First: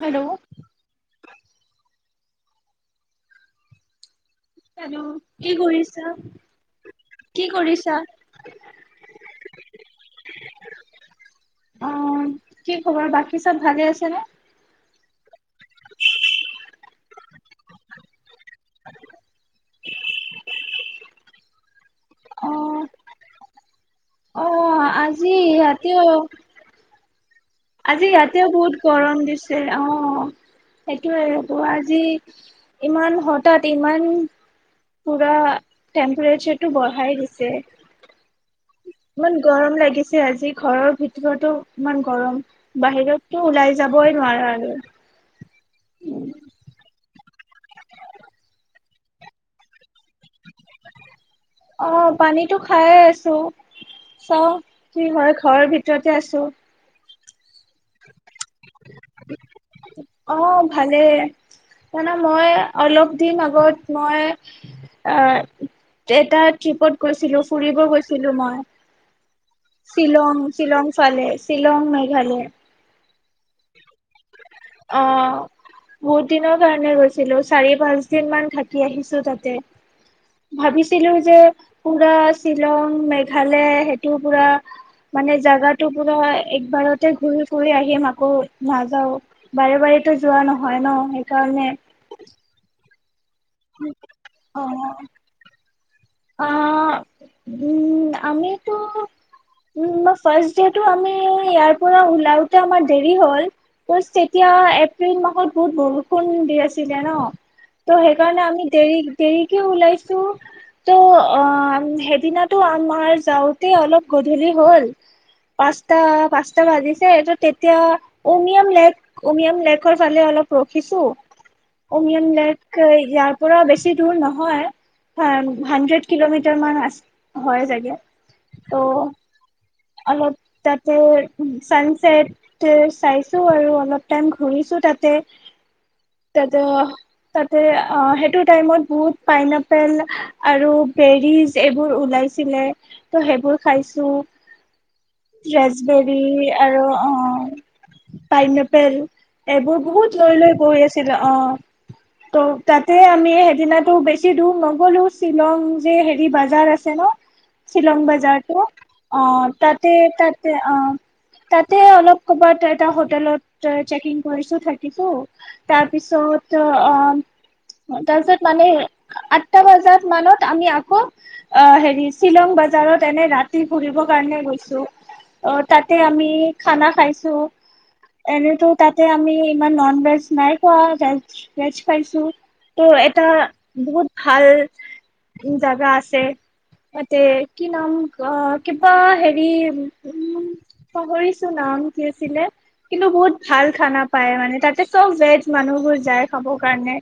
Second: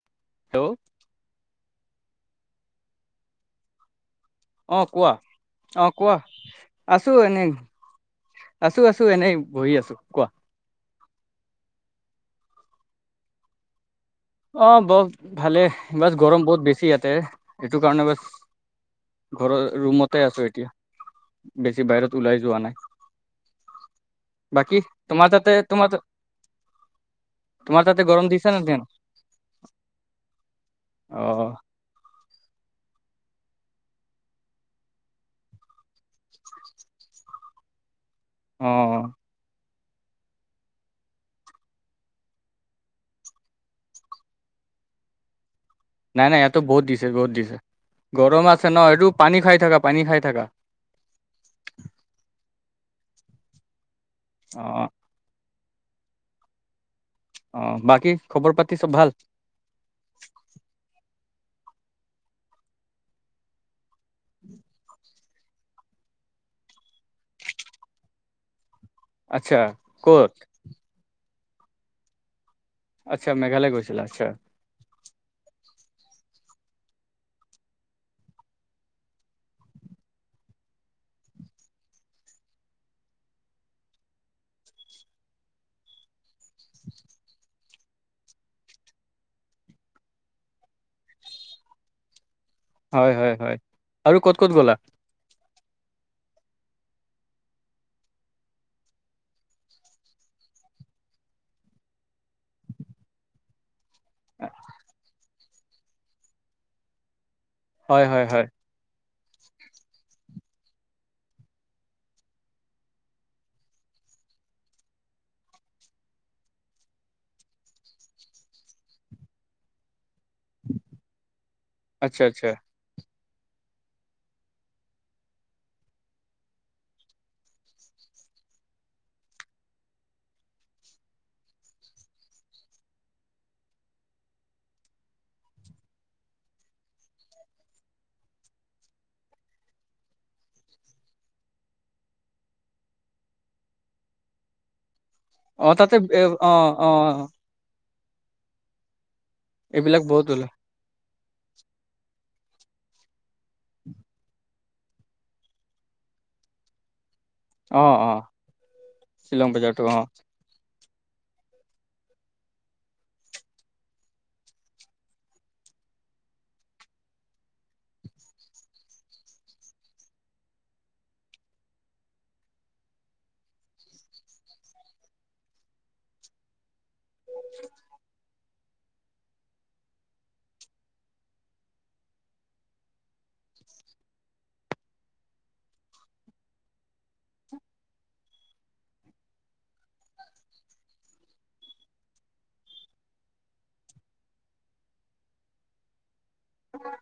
Hello অ hello কোৱা কি অ কৰিছা? কোৱা আছো এনে কি কৰিছা? আছো আছো এনেই বহি আছো কোৱা অ কি খবৰ বাকী চব ভালে আছেনে অ ব ভালে বাছ গৰম বহুত বেছি ইয়াতে এইটো কাৰণে বা ঘৰ ৰুমতে আছো এতিয়া বেছি বাহিৰত ওলাই যোৱা অ', নাই বাকী অ', আজি তোমাৰ তাতে তোমাৰ ইয়াতেও তোমাৰ তাতে গৰম দিছে নেতেন দিছিল অ সেইটোয়ে অ হেটোৱো আজি ইমান হঠাৎ ইমান পুৰা টেম্পাৰেচাৰটো বঢ়াই দিছে অ ইমান গৰম লাগি দিছে আজি ঘৰৰ ভিতৰতো ইমান গৰম বাহিৰতো ওলাই যাবই নোৱাৰে আৰু নাই নাই ইয়াতো বহুত দিছে বহুত দিছে গৰম আছে ন এইটো পানী খাই থাকা পানী খাই থাকা অ পানীতো খাইে আছো চাউ অ কি হয় ঘৰৰ ভিতৰতে আছোঁ অ বাকী খবৰ পাতি চব ভাল অ ভালেই তানে মই অলপ দিম আগত মই এটা ট্ৰিপত গৈছিলো ফুৰিব গৈছিলো মই আচ্ছা ক'ত শ্বিলং শ্বিলং ফালে শ্বিলং মেঘালয় আচ্ছা মেঘালয় গৈছিলা আচ্ছা অ বহুত দিনৰ কাৰণে গৈছিলো চাৰি পাঁচ দিন মান থাকি আহিছো তাতে ভাবিছিলো যে পুৰা শ্বিলং মেঘালয় সেইটো পুৰা মানে জাগাটো পুৰা একবাৰতে ঘূৰি ঘূৰি আহি ম আকৌ নাযাও বাৰে বাৰেটো যোৱা নহয় ন সেইকাৰণে হয় হয় হয় আৰু ক'ত ক'ত গ'লা অ উম আমিতো উম ফাৰ্ষ্ট ডেটো আমি ইয়াৰ পৰা ওলাওতে আমাৰ দেৰি হ'ল তেতিয়া এপ্ৰিল মাহত মোৰ বৰষুণ দি আছিলে ন তো হয় হয় হয় সেইকাৰণে আমি দেৰি দেৰিকে ওলাইছো ত' অ সেইদিনটো আমাৰ যাওঁতে অলপ গধূলি হ'ল পাঁচটা পাঁচটা বাজিছে ত' তেতিয়া উমিয়াম লেক উমিয়াম লেকৰ ফালে অলপ ৰখিছো আচ্ছা অমিয়ান আচ্ছা লেক ইয়াৰ পূৰা বেছি দূৰ নহয় হানড্ৰেড কিলোমিটাৰ মান আ হয় চাগে ত' অলপ তাতে চানচেট চাইছো আৰু অলপ টাইম ঘূৰিছো তাতে তাতে তাতে সেইটো টাইমত বহুত পাইন এপেল আৰু বেৰিজ এইবোৰ ওলাইছিলে ত' সেইবোৰ খাইছো অ তাতে এ লেছবেৰী অ আৰু অ পাইনাপেল এইবোৰ এইবিলাক বহুত লৈ লৈ ওলাই গৈ আছে শিল অ ত' তাতে আমি সেইদিনাটো বেছি দূৰ নগলো শ্বিলং যে হেৰি বাজাৰ আছে ন অ শ্বিলং অ বজাৰতো অ শ্বিলং বজাৰতো তে অ তাততে অ তাতে অলপ কৰবাত এটা হোটেলত চেকিং কৰিছো থাকিছো তাৰপিছত অ তাৰপিছত মানে আঠটা বজাত মানত আমি আকৌ অ হেৰি শ্বিলং বজাৰত এনে ৰাতি ফুৰিব কাৰণে গৈ অ তাতে আমি খানা খাইছো চ এনেতো তাতে আমি ইমান নন ভেজ নাই কোৱা ভেজ ভেজ পাইছো ত' এটা বহুত ভাল জাগা আছে তাতে কি নাম কিবা উম পাহৰিছো নাম কি আছিলে কিন্তু বহুত ভাল খানা পায় মানে তাতে চব ভেজ মানুহবোৰ যায় খাব কাৰণে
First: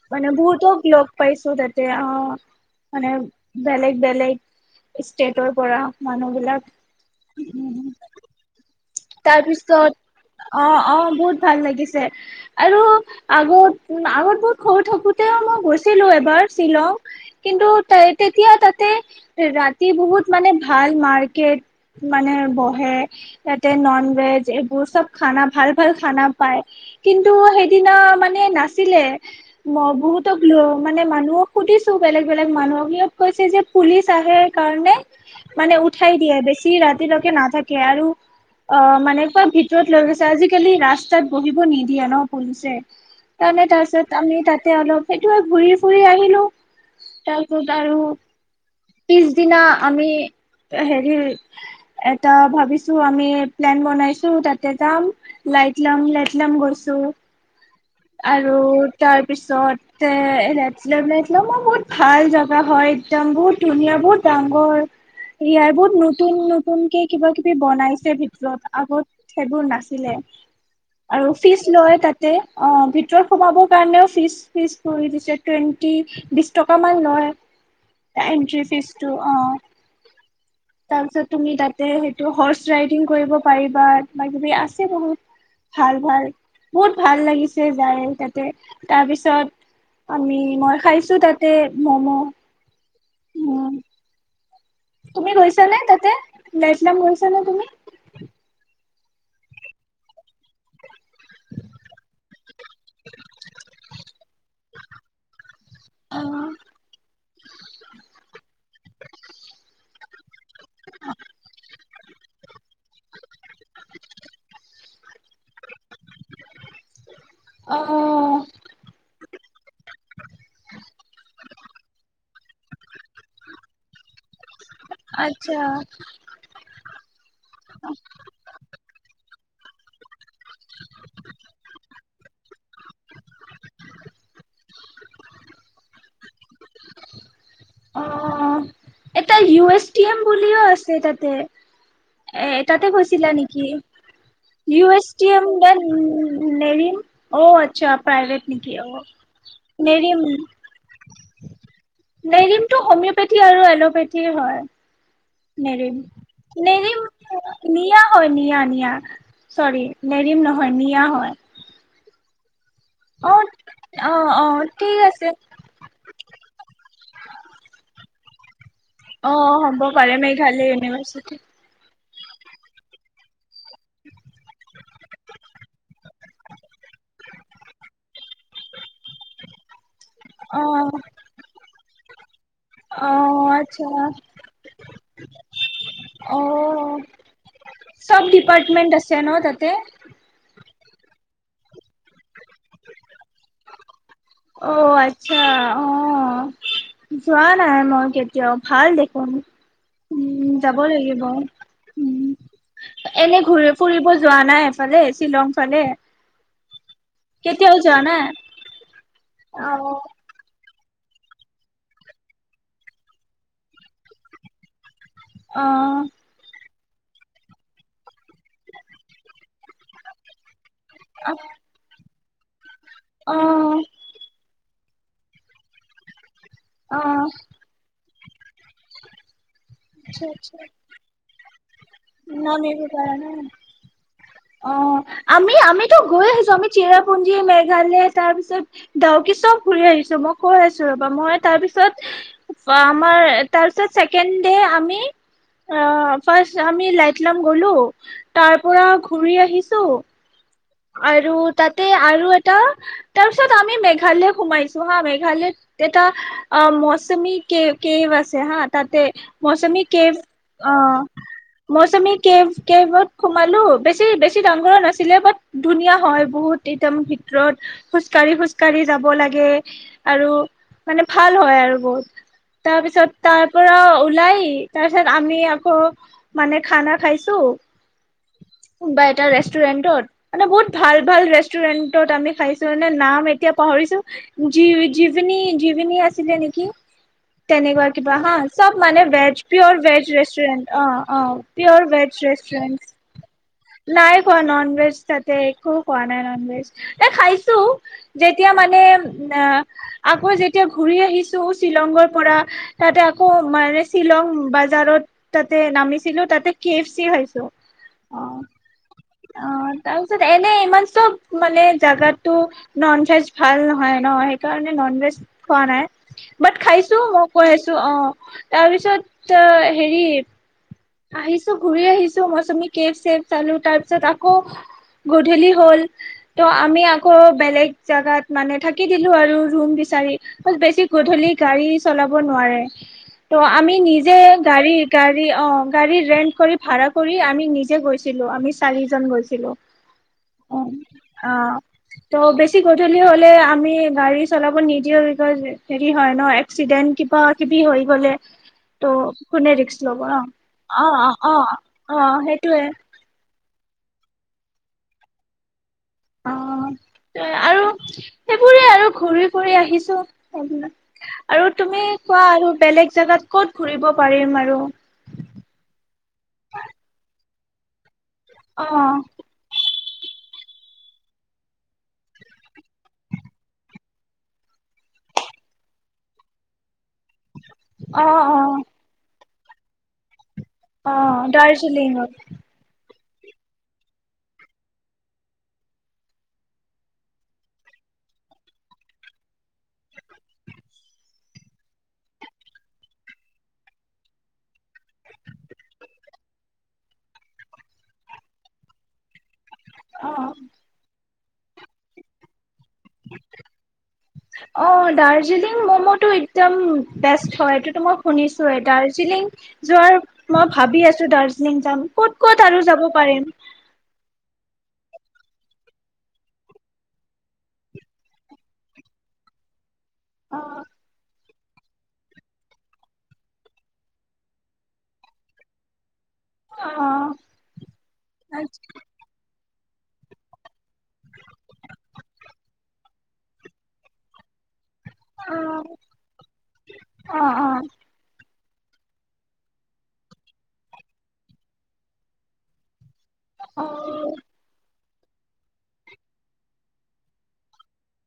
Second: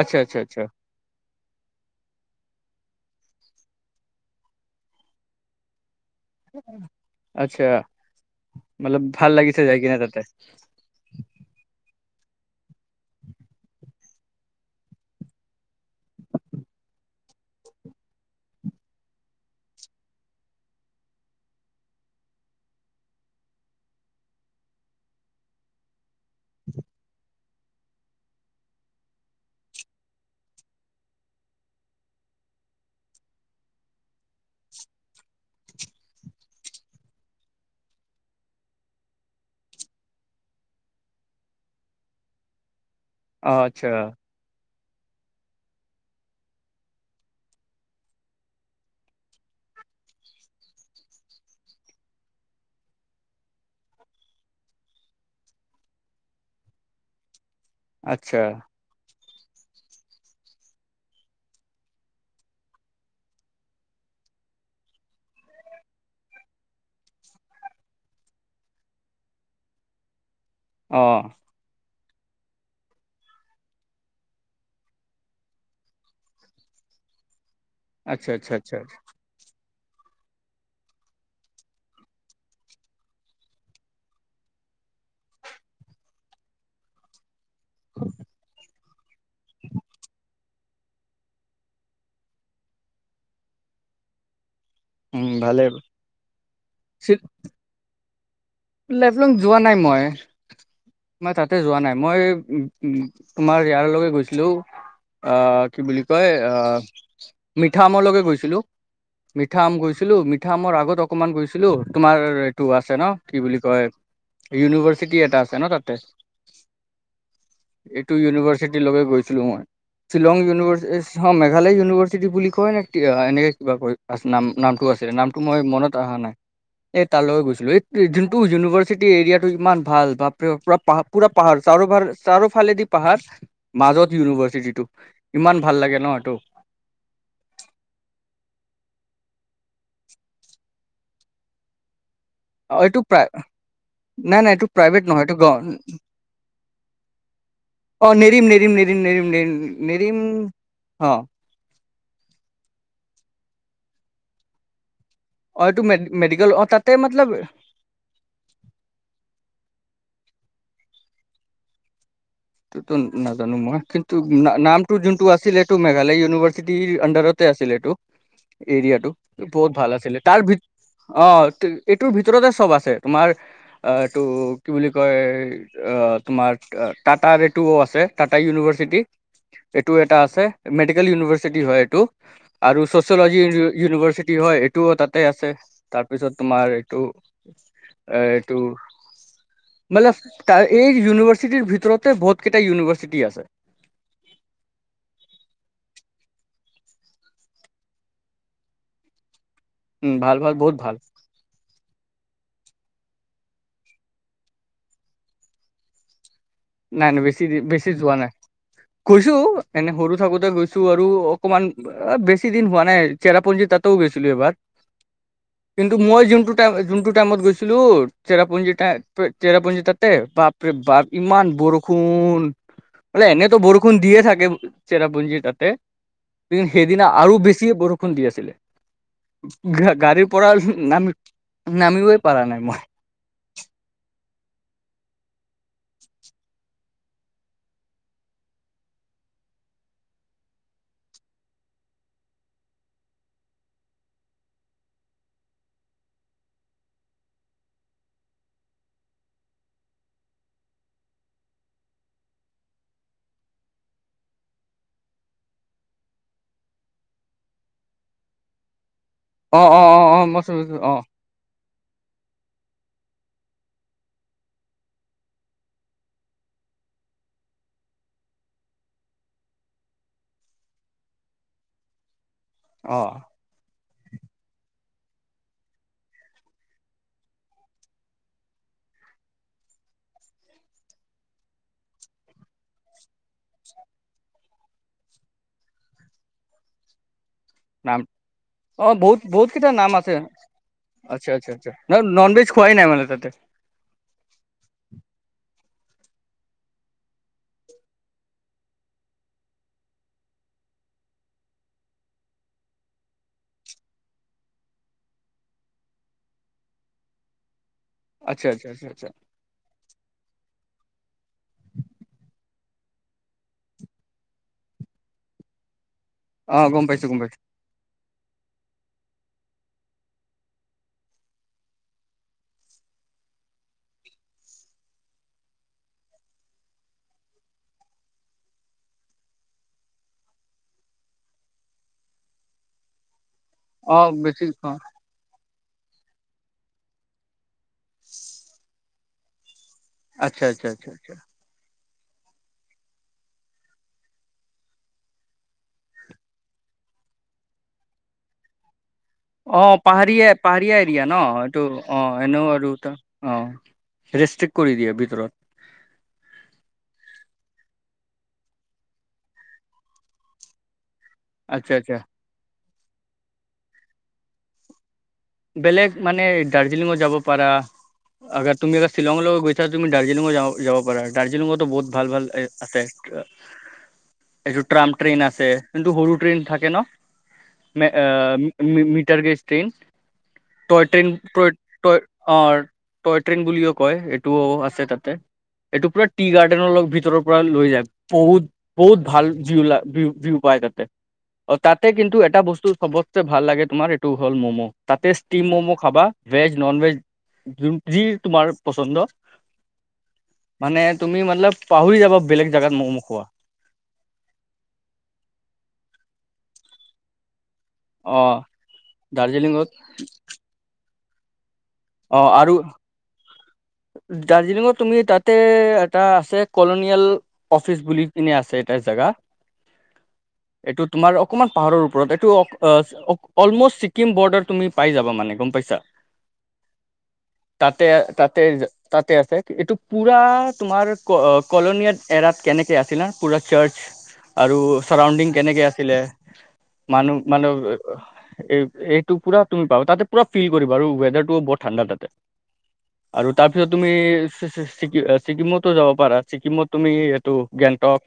আচ্ছা মানে আচ্ছা আচ্ছা বহুতক লগ পাইছো তাতে অ মানে বেলেগ বেলেগ ষ্টেটৰ পৰা মানুহ বিলাক আচ্ছা মতলব ভাল লাগিছে যাই কিনে তাতে তাৰপিছত অ অ বহুত ভাল লাগিছে আৰু আগত আগত বহুত খ থাকোতেও মই গৈছিলো এবাৰ শ্বিলং কিন্তু তেতিয়া তাতে ৰাতি বহুত মানে ভাল মাৰ্কেট মানে বহে নন ভেজ এইবোৰ চব খানা ভাল ভাল খানা পায় কিন্তু সেইদিনা মানে নাছিলে ম বহুতক মানে মানুহক সুধিছো বেলেগ বেলেগ মানুহক সিহঁত কৈছে যে পুলিচ আহে কাৰণে মানে উঠাই দিয়ে বেছি ৰাতিলৈকে নাথাকে আৰু অ মানে কুৱা ভিতৰত লৈ গৈছে আজিকালি ৰাস্তাত বহিব নিদিয়ে ন পুলিচে অ আচ্ছা তাৰমানে [unintelligible] আমি তাত তে অলপ, সেইটোৱে ঘূৰি ফুৰি আহিলোঁ। তাৰ ওপৰত আৰু পিছদিনা আমি হেৰি এটা ভাবিছোঁ আমি প্লেন বনাইছোঁ তাতে যাম, লাইট লং লাইট লং গৈছোঁ। আচ্ছা আৰু তাৰ পিছতে [unintelligible] মই বহুত ভাল জাগা হয়। একদম বহুত ধুনীয়া বহুত ডাঙৰ। ইয়াৰ বহুত নতুন নতুনকে কিবা কিবি বনাইছে ভিতৰত, আগত সেইবোৰ নাছিলে। অ আৰু ফিছ লয় তাত তে অ', ভিতৰত সোমাবৰ কাৰণেও ফিছ ফিছ কৰি দিছে, টুৱেণ্টি বিছ টকামান লয়। আচ্ছা আচ্ছা এন্ট্ৰী আচ্ছা ফিছটো অ'। তাৰ পিছত তুমি তাতে সেইটো হৰ্চ ৰাইডিং কৰিব পাৰিবা, কিবা কিবি আছে বহুত ভাল ভাল। বহুত ভাল লাগিছ যায় তাতে তাৰপিছত আমি। মই খাইছোঁ তাতে ম'ম' উম। উম তুমি ভালে গৈছা নে তাতে? লাইট লং গৈছা নে তুমি? লাইভ লং যোৱা নাই মই। মই তাতে যোৱা নাই মই উ, উ, তোমাৰ ইয়াৰ লগে গৈছিলোঁ, অ', কি বুলি অ কয় অহ, মিঠা আম লৈকে গৈছিলোঁ। মিঠা আম গৈছ ছিলোঁ মি পিঠা মোৰ আগত অকমান গৈছিলোঁ, তোমাৰ এইটো আছে ন'। কি বুলি কয়? ইউনিভাৰ্চিটি এটা আছে ন' তাতে? অ এইটো ইউনিভাৰ্চিটি লগে গৈছ শ্বিলংৰ শ্বিলং ইউনিভাৰ্চি মেঘালয় ইউনিভাৰ্চিটি বুলি কয় নে এনেকৈ কিবা কৰি আছে নাম। নামটো আছিলে, নামটো আচ্ছা মই মনত অহা নাই এই তালৈ গৈছিলোঁ। এই যোনটো ইউনিভাৰ্চিটি এৰিয়াটো ইমান ভাল বাপ ৰে পুৰা পাহাৰ পুৰা পাহাৰ চাৰো পাহাৰ চাৰোফালেদি পাহাৰ মাজত ইউনিভাৰ্চিটিটো ইমান ভাল লাগে ন এইটো। অ' এটা ইউ এছটি এম বুলিও আছে তাতে। এ অ তাতে এইটো প্ৰায় গৈছিলা নেকি? নাই নাই এইটো ইউ প্ৰাইভেট নহয় এছটি এইটো গ এম নে নেৰিম অ' আচ্ছা, অ প্ৰাইভেট নেৰিম নেৰিম নেকি নেৰিম অ' নেৰিম নেৰিম নেৰিম। অ নেৰিমটো হোমিওপেথি আৰু এলোপেথি হয়। অ এইটো নেৰিম মেডিকেল অ তাতে নেৰিম মতলব নিয়া হয় নিয়া নিয়া চৰি। নেৰিম নহয় নিয়া হয়। টো অ'। নাজানোঁ মই। কিন্তু অ' অ' নামটো ঠিক যোনটো আছে আছিল টো মেঘালয় ইউনিভাৰ্চিটিৰ আন্দাৰতে আছিলেটো। এৰিয়াটো অ' বহুত হ'ব ভাল পাৰে আছিলে, তাৰ ভিত মেঘালয় ইউনিভাৰ্চিটি। অ'। এইটোৰ ভিতৰতে চব আছে তোমাৰ এইটো কি বুলি কয় তোমাৰ টাটা এইটোও আছে। টাটা ইউনিভাৰ্চিটি। এইটো এটা আছে অ' মেডিকেল ইউনিভাৰ্চিটি হয়। টো আৰু চচিয়লজি অ' আচ্ছা ইউনিভাৰ্চিটি হয় এইটোও তাতে আছে তাৰপিছত তোমাৰ এইটো অ'। এ চব এইটো ডিপাৰ্টমেন্ট আছে ন তাতে [unintelligible] এই ইউনিভাৰ্চিটিৰ ভিতৰত বহুত অ আচ্ছা অ যোৱা নাই মই কেতিয়াও ভাল দেখোন ভাল উম ভাল বহুত যাব ভাল লাগিব উম এনে ঘূৰি ফুৰিব যোৱা নাই এফালে শ্বিলং ফালে নাই নাই বেছি দি বেছি যোৱা নাই কৈছো অ এনে সৰু থাকোতে গৈছো ছো আৰু অকণমান বেছি দিন হোৱা নাই চেৰাপুঞ্জী তাতেও গৈছিলো এবাৰ অ কিন্তু মই যোনটো যোনটো টাইমত গৈছিলো চেৰাপু্ঞ্জী তা [unintelligible] চেৰাপুঞ্জী তাতে বাৰ ইমান বৰষুণ বলে অ এনেতো বৰষুণ দিয়ে থাকে চেৰাপুঞ্জী তাতে অ সেইদিনা আৰু বেছি বৰষু খুন দি আছিলে গা আচ্ছা গাড়ীৰ পৰা আচ্ছা নামি নামিবই পাৰা নাই নাম মই এইবোৰ পৰা নাই অ আমি আমিতো গৈ আহিছো আমি চিৰাপুঞ্জী মেঘালয় তাৰপিছত ডাউকি চব ঘুৰি আহিছো মই কৈ আছো ৰবা মই তাৰপিছত আমাৰ তাৰপিছত ছেকেণ্ড আমি ফাষ্ট আমি লাইটলাম গলো তাৰ পৰা ঘূৰি আহিছো আৰু তাতে আৰু এটা তাৰ পিছত আমি মেঘালয় সোমাইছো হা মেঘালয়ত এটা অ মৌচুমী কে কেভ আছে হা তাতে অ অ মৌচমী অ কে অ মই অ চো- মৌচমী কে কেবত সোমালো বেছি বেছি দাঙ্গৰ নাছিলে বাট ধুনীয়া হয় বহুত এতম ভিতৰত খোজ কঢ়ি খোজ কাঢ়ি যাব লাগে আৰু মানে ভাল হয় আৰু বহুত অ তাৰপিছত তাৰ পৰা ওলাই তাৰপিছত আমি আকৌ মানে খানা খাইছো কোনোবা এটা ৰেষ্টুৰেণ্টত মানে বহুত ভাল ভাল ৰেষ্টুৰেন্টত আমি খাইছো মানে নাম এতিয়া পাহৰিছো জীভিনী জীভিনী আছিলে নেকি তেনেকুৱা নাম কিবা হয় চব অ মানে বহুত ভেজ বহুত কেইটা প্ৰিয়ৰ নাম ভেজ আছে ৰেষ্টুৰেণ্ট অ অ আচ্ছা আচ্ছা আচ্ছা প্ৰিয়ৰ ভেজ নন খোৱাই ৰেষ্টুৰেণ্ট নাই মানে তাতে নাই কোৱা নন ভেজ তাতে একো খোৱা নাই নন ভেজ এ খাইছো যেতিয়া মানে আকৌ যেতিয়া ঘূৰি আহিছো শ্বিলঙৰ পৰা তাতে আকৌ মানে শ্বিলং বাজাৰত তাতে নামিছিলো তাতে কে এফ চি খাইছো অ আচ্ছা আচ্ছা আচ্ছা আচ্ছা অ তাৰপিছত এনে ইমান চব মানে জাগাটো নন ভেজ ভাল নহয় ন সেইকাৰণে নন ভেজ খোৱা নাই অ বাট গম খাইছো পাইছো গম মই পাইছো কৈ আছো অ তাৰপিছত হেৰি আহিছোঁ ঘুৰি আহিছোঁ মৌচুমী কেব-চেভ চালো, তাৰ পিছত আকৌ গধূলি হ'ল ত' আমি আকৌ বেলেগ জাগাত মানে থাকি দিলো আৰু ৰুম বিচাৰি বেছি গধূলি গাড়ী চলাব নোৱাৰে। ত' আমি অ নিজে বেছি অ গাড়ী গাড়ী অ' গাড়ী ৰেণ্ট কৰি, ভাড়া কৰি, আমি নিজেই গৈছিলোঁ। আমি চাৰিজন গৈছিলোঁ। আচ্ছা আচ্ছা অ', আচ্ছা আচ্ছা আ ত', বেছি গধূলি হ'লে আমি গাড়ী চলাব নিদিওঁ। বিকজ, হেৰি, হয় ন', এক্সিডেণ্ট কিবা-কিবি হৈ গ'লে ত' কোনে অ', ৰিক্স ল'ব ন পাহাৰীয়ে, অ পাহাৰীয়ে দিয়ে অ অ ন'। এইটো, অ'। এনেও আৰু এটা অ', ৰেষ্ট্ৰিক্ট কৰি দিয়ে ভিতৰত। অ', এ, আৰু সেইবোৰে, আৰু ঘূৰি-ফুৰি আহিছোঁ। সেইবিলাক আৰু আচ্ছা তুমি আচ্ছা কোৱা। আৰু বেলেগ জেগাত ক'ত ঘূৰিব পাৰিম আৰু বেলেগ, মানে, দাৰ্জিলিংও যাব পাৰা আগাৰ, অ তুমি আগৰ চিলঙলৈও গৈছা তুমি দাৰ্জিলিংও যাব পাৰা। দাৰ্জিলিঙতো বহুত ভাল, ভাল [unintelligible] আছে। এইটো ট্ৰাম্প ট্ৰেইন আছে। কিন্তু সৰু ট্ৰেইন থাকে ন' মে আ অ অ মিটাৰ গেছ ট্ৰেইন টয় অ ট্ৰেইন। Toy, toy. দাৰ্জিলিঙত অ' টয় ট্ৰেইন বুলিও কয়। এইটোও আছে তাতে। এইটো পুৰা টি গাৰ্ডেনৰ ভিতৰৰ পৰা লৈ যায়। বহুত, বহুত ভাল যিবিলাক ভিউ-ভিউ পায় তাতে। অ', তাতে কিন্তু এটা বস্তু চবতছে ভাল লাগে তোমাৰ। এইটো হ'ল মম' তাতে ষ্টিম মম' খাবা। ভেজ, নন-ভেজ, যি তোমাৰ পচন্দ মানে অ'। তুমি মতলব পাহৰি যাবা বেলেগ জেগাত ম'ম' খোৱা অ', দাৰ্জিলিং মম'টো একদম বেষ্ট হয়টো মই অ শুনিছো এ দাৰ্জিলিং দাৰ্জিলিঙত যোৱাৰ মই ভাবি আছো। [unintelligible] যাম, ক'ত ক'ত আৰু যাব পাৰিম? দাৰ্জিলিঙত তুমি তাতে এটা আছে কলনিয়েল অফিচ বুলি কিনে আছে এটা জেগা। অ এইটো তোমাৰ অকণমান পাহাৰৰ ওপৰত এইটো অলমষ্ট ছিকিম বৰ্ডাৰ তুমি পাই যাবা মানে গম পাইছা। অ তাতে তাতে অ তে তাতে আছে। এইটো পুৰা তোমাৰ কলনিয়াত এৰাত কেনেকে আছিল ন' পুৰা চাৰ্চ আৰু চাৰাউণ্ডিং কেনেকে আছিলে, মানুহ অ অ অ অ মানে এই এইটো পুৰা তুমি পাবা তাতে পুৰা ফিল কৰিবা আৰু ৱেডাৰটোও বহুত ঠাণ্ডা তাতে। আৰু তাৰ পিছত তুমি ছিকিমতো যাব পাৰা ছিকিমত তুমি এইটো গেংটক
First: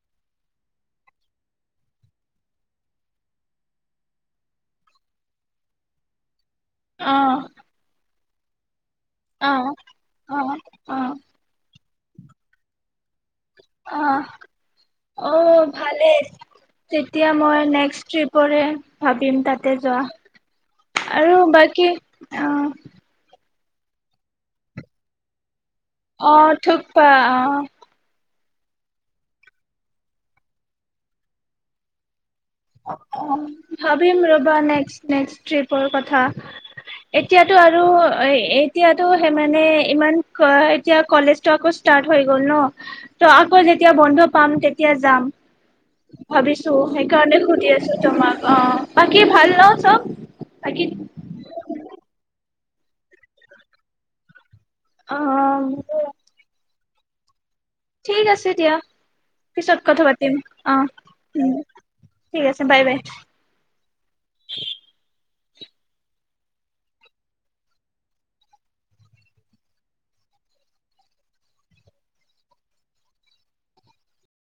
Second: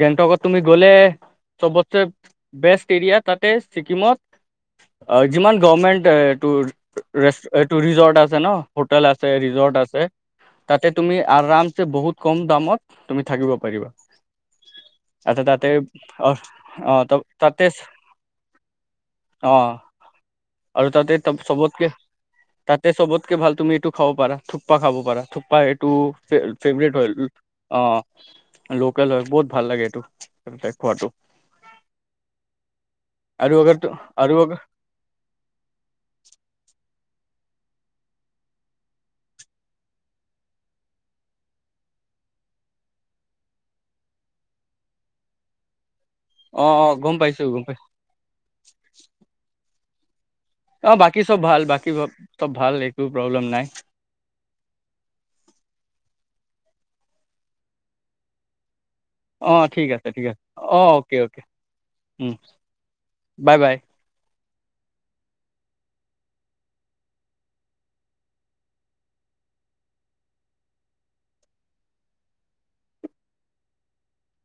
গেংটকত তুমি গ'লে চবতকে বেষ্ট এৰিয়া তাতে ছিকিমত যিমান গভমেণ্ট অ এইটো ৰিজৰ্ট আছে জান হ আছে জৰ্ আছে অ তাতে অ তুমি আৰাম বহুত কম দামত তুমি থাকিব পাৰিবা অঁ এটা আহ তাতে ভালেই অহ অ ত তেতিয়া মই তাতে নেক্সট ট্ৰিপৰে ভাবিম অ তাতে যোৱা তাতে আৰু চবতকে বাকী অ তাতে চবতকে ভাল তুমি এইটো খাব পাৰা থুপা খাব পাৰা থুপা এইটো অ' ফেভৰেট থুকপা হয় অ' অঁ লোকেল হয় বহুত ভাল লাগে এইটো খোৱাতটো অঁ ভাবিম আৰু আগ ৰবা নেক্স নেক্স ট্ৰিপৰ কথা এতিয়াতটো আৰু এতিয়াতো সেই মানে ইমান এতিয়া কলেজটো আকৌ ষ্টাৰ্ট হৈ গল ন ত আকৌ যেতিয়া বন্ধ পাম তেতিয়া যাম অ ভাবিছো অ গম সেইকাৰণে পাইছো গম সুধি পাইছো আছো তোমাক অঁ বাকি ভাল ন চব অঁ বাকী চব ভাল বাকী চব ভাল একো প্ৰব্লেম নাই অঁ ঠিক আছে দিয়া অঁ পিছত ঠিক কথা আছে ঠিক পাতিম আছে অ অঁ অ'কে অ'কে উম ঠিক আছে বাই বাই বাই বাই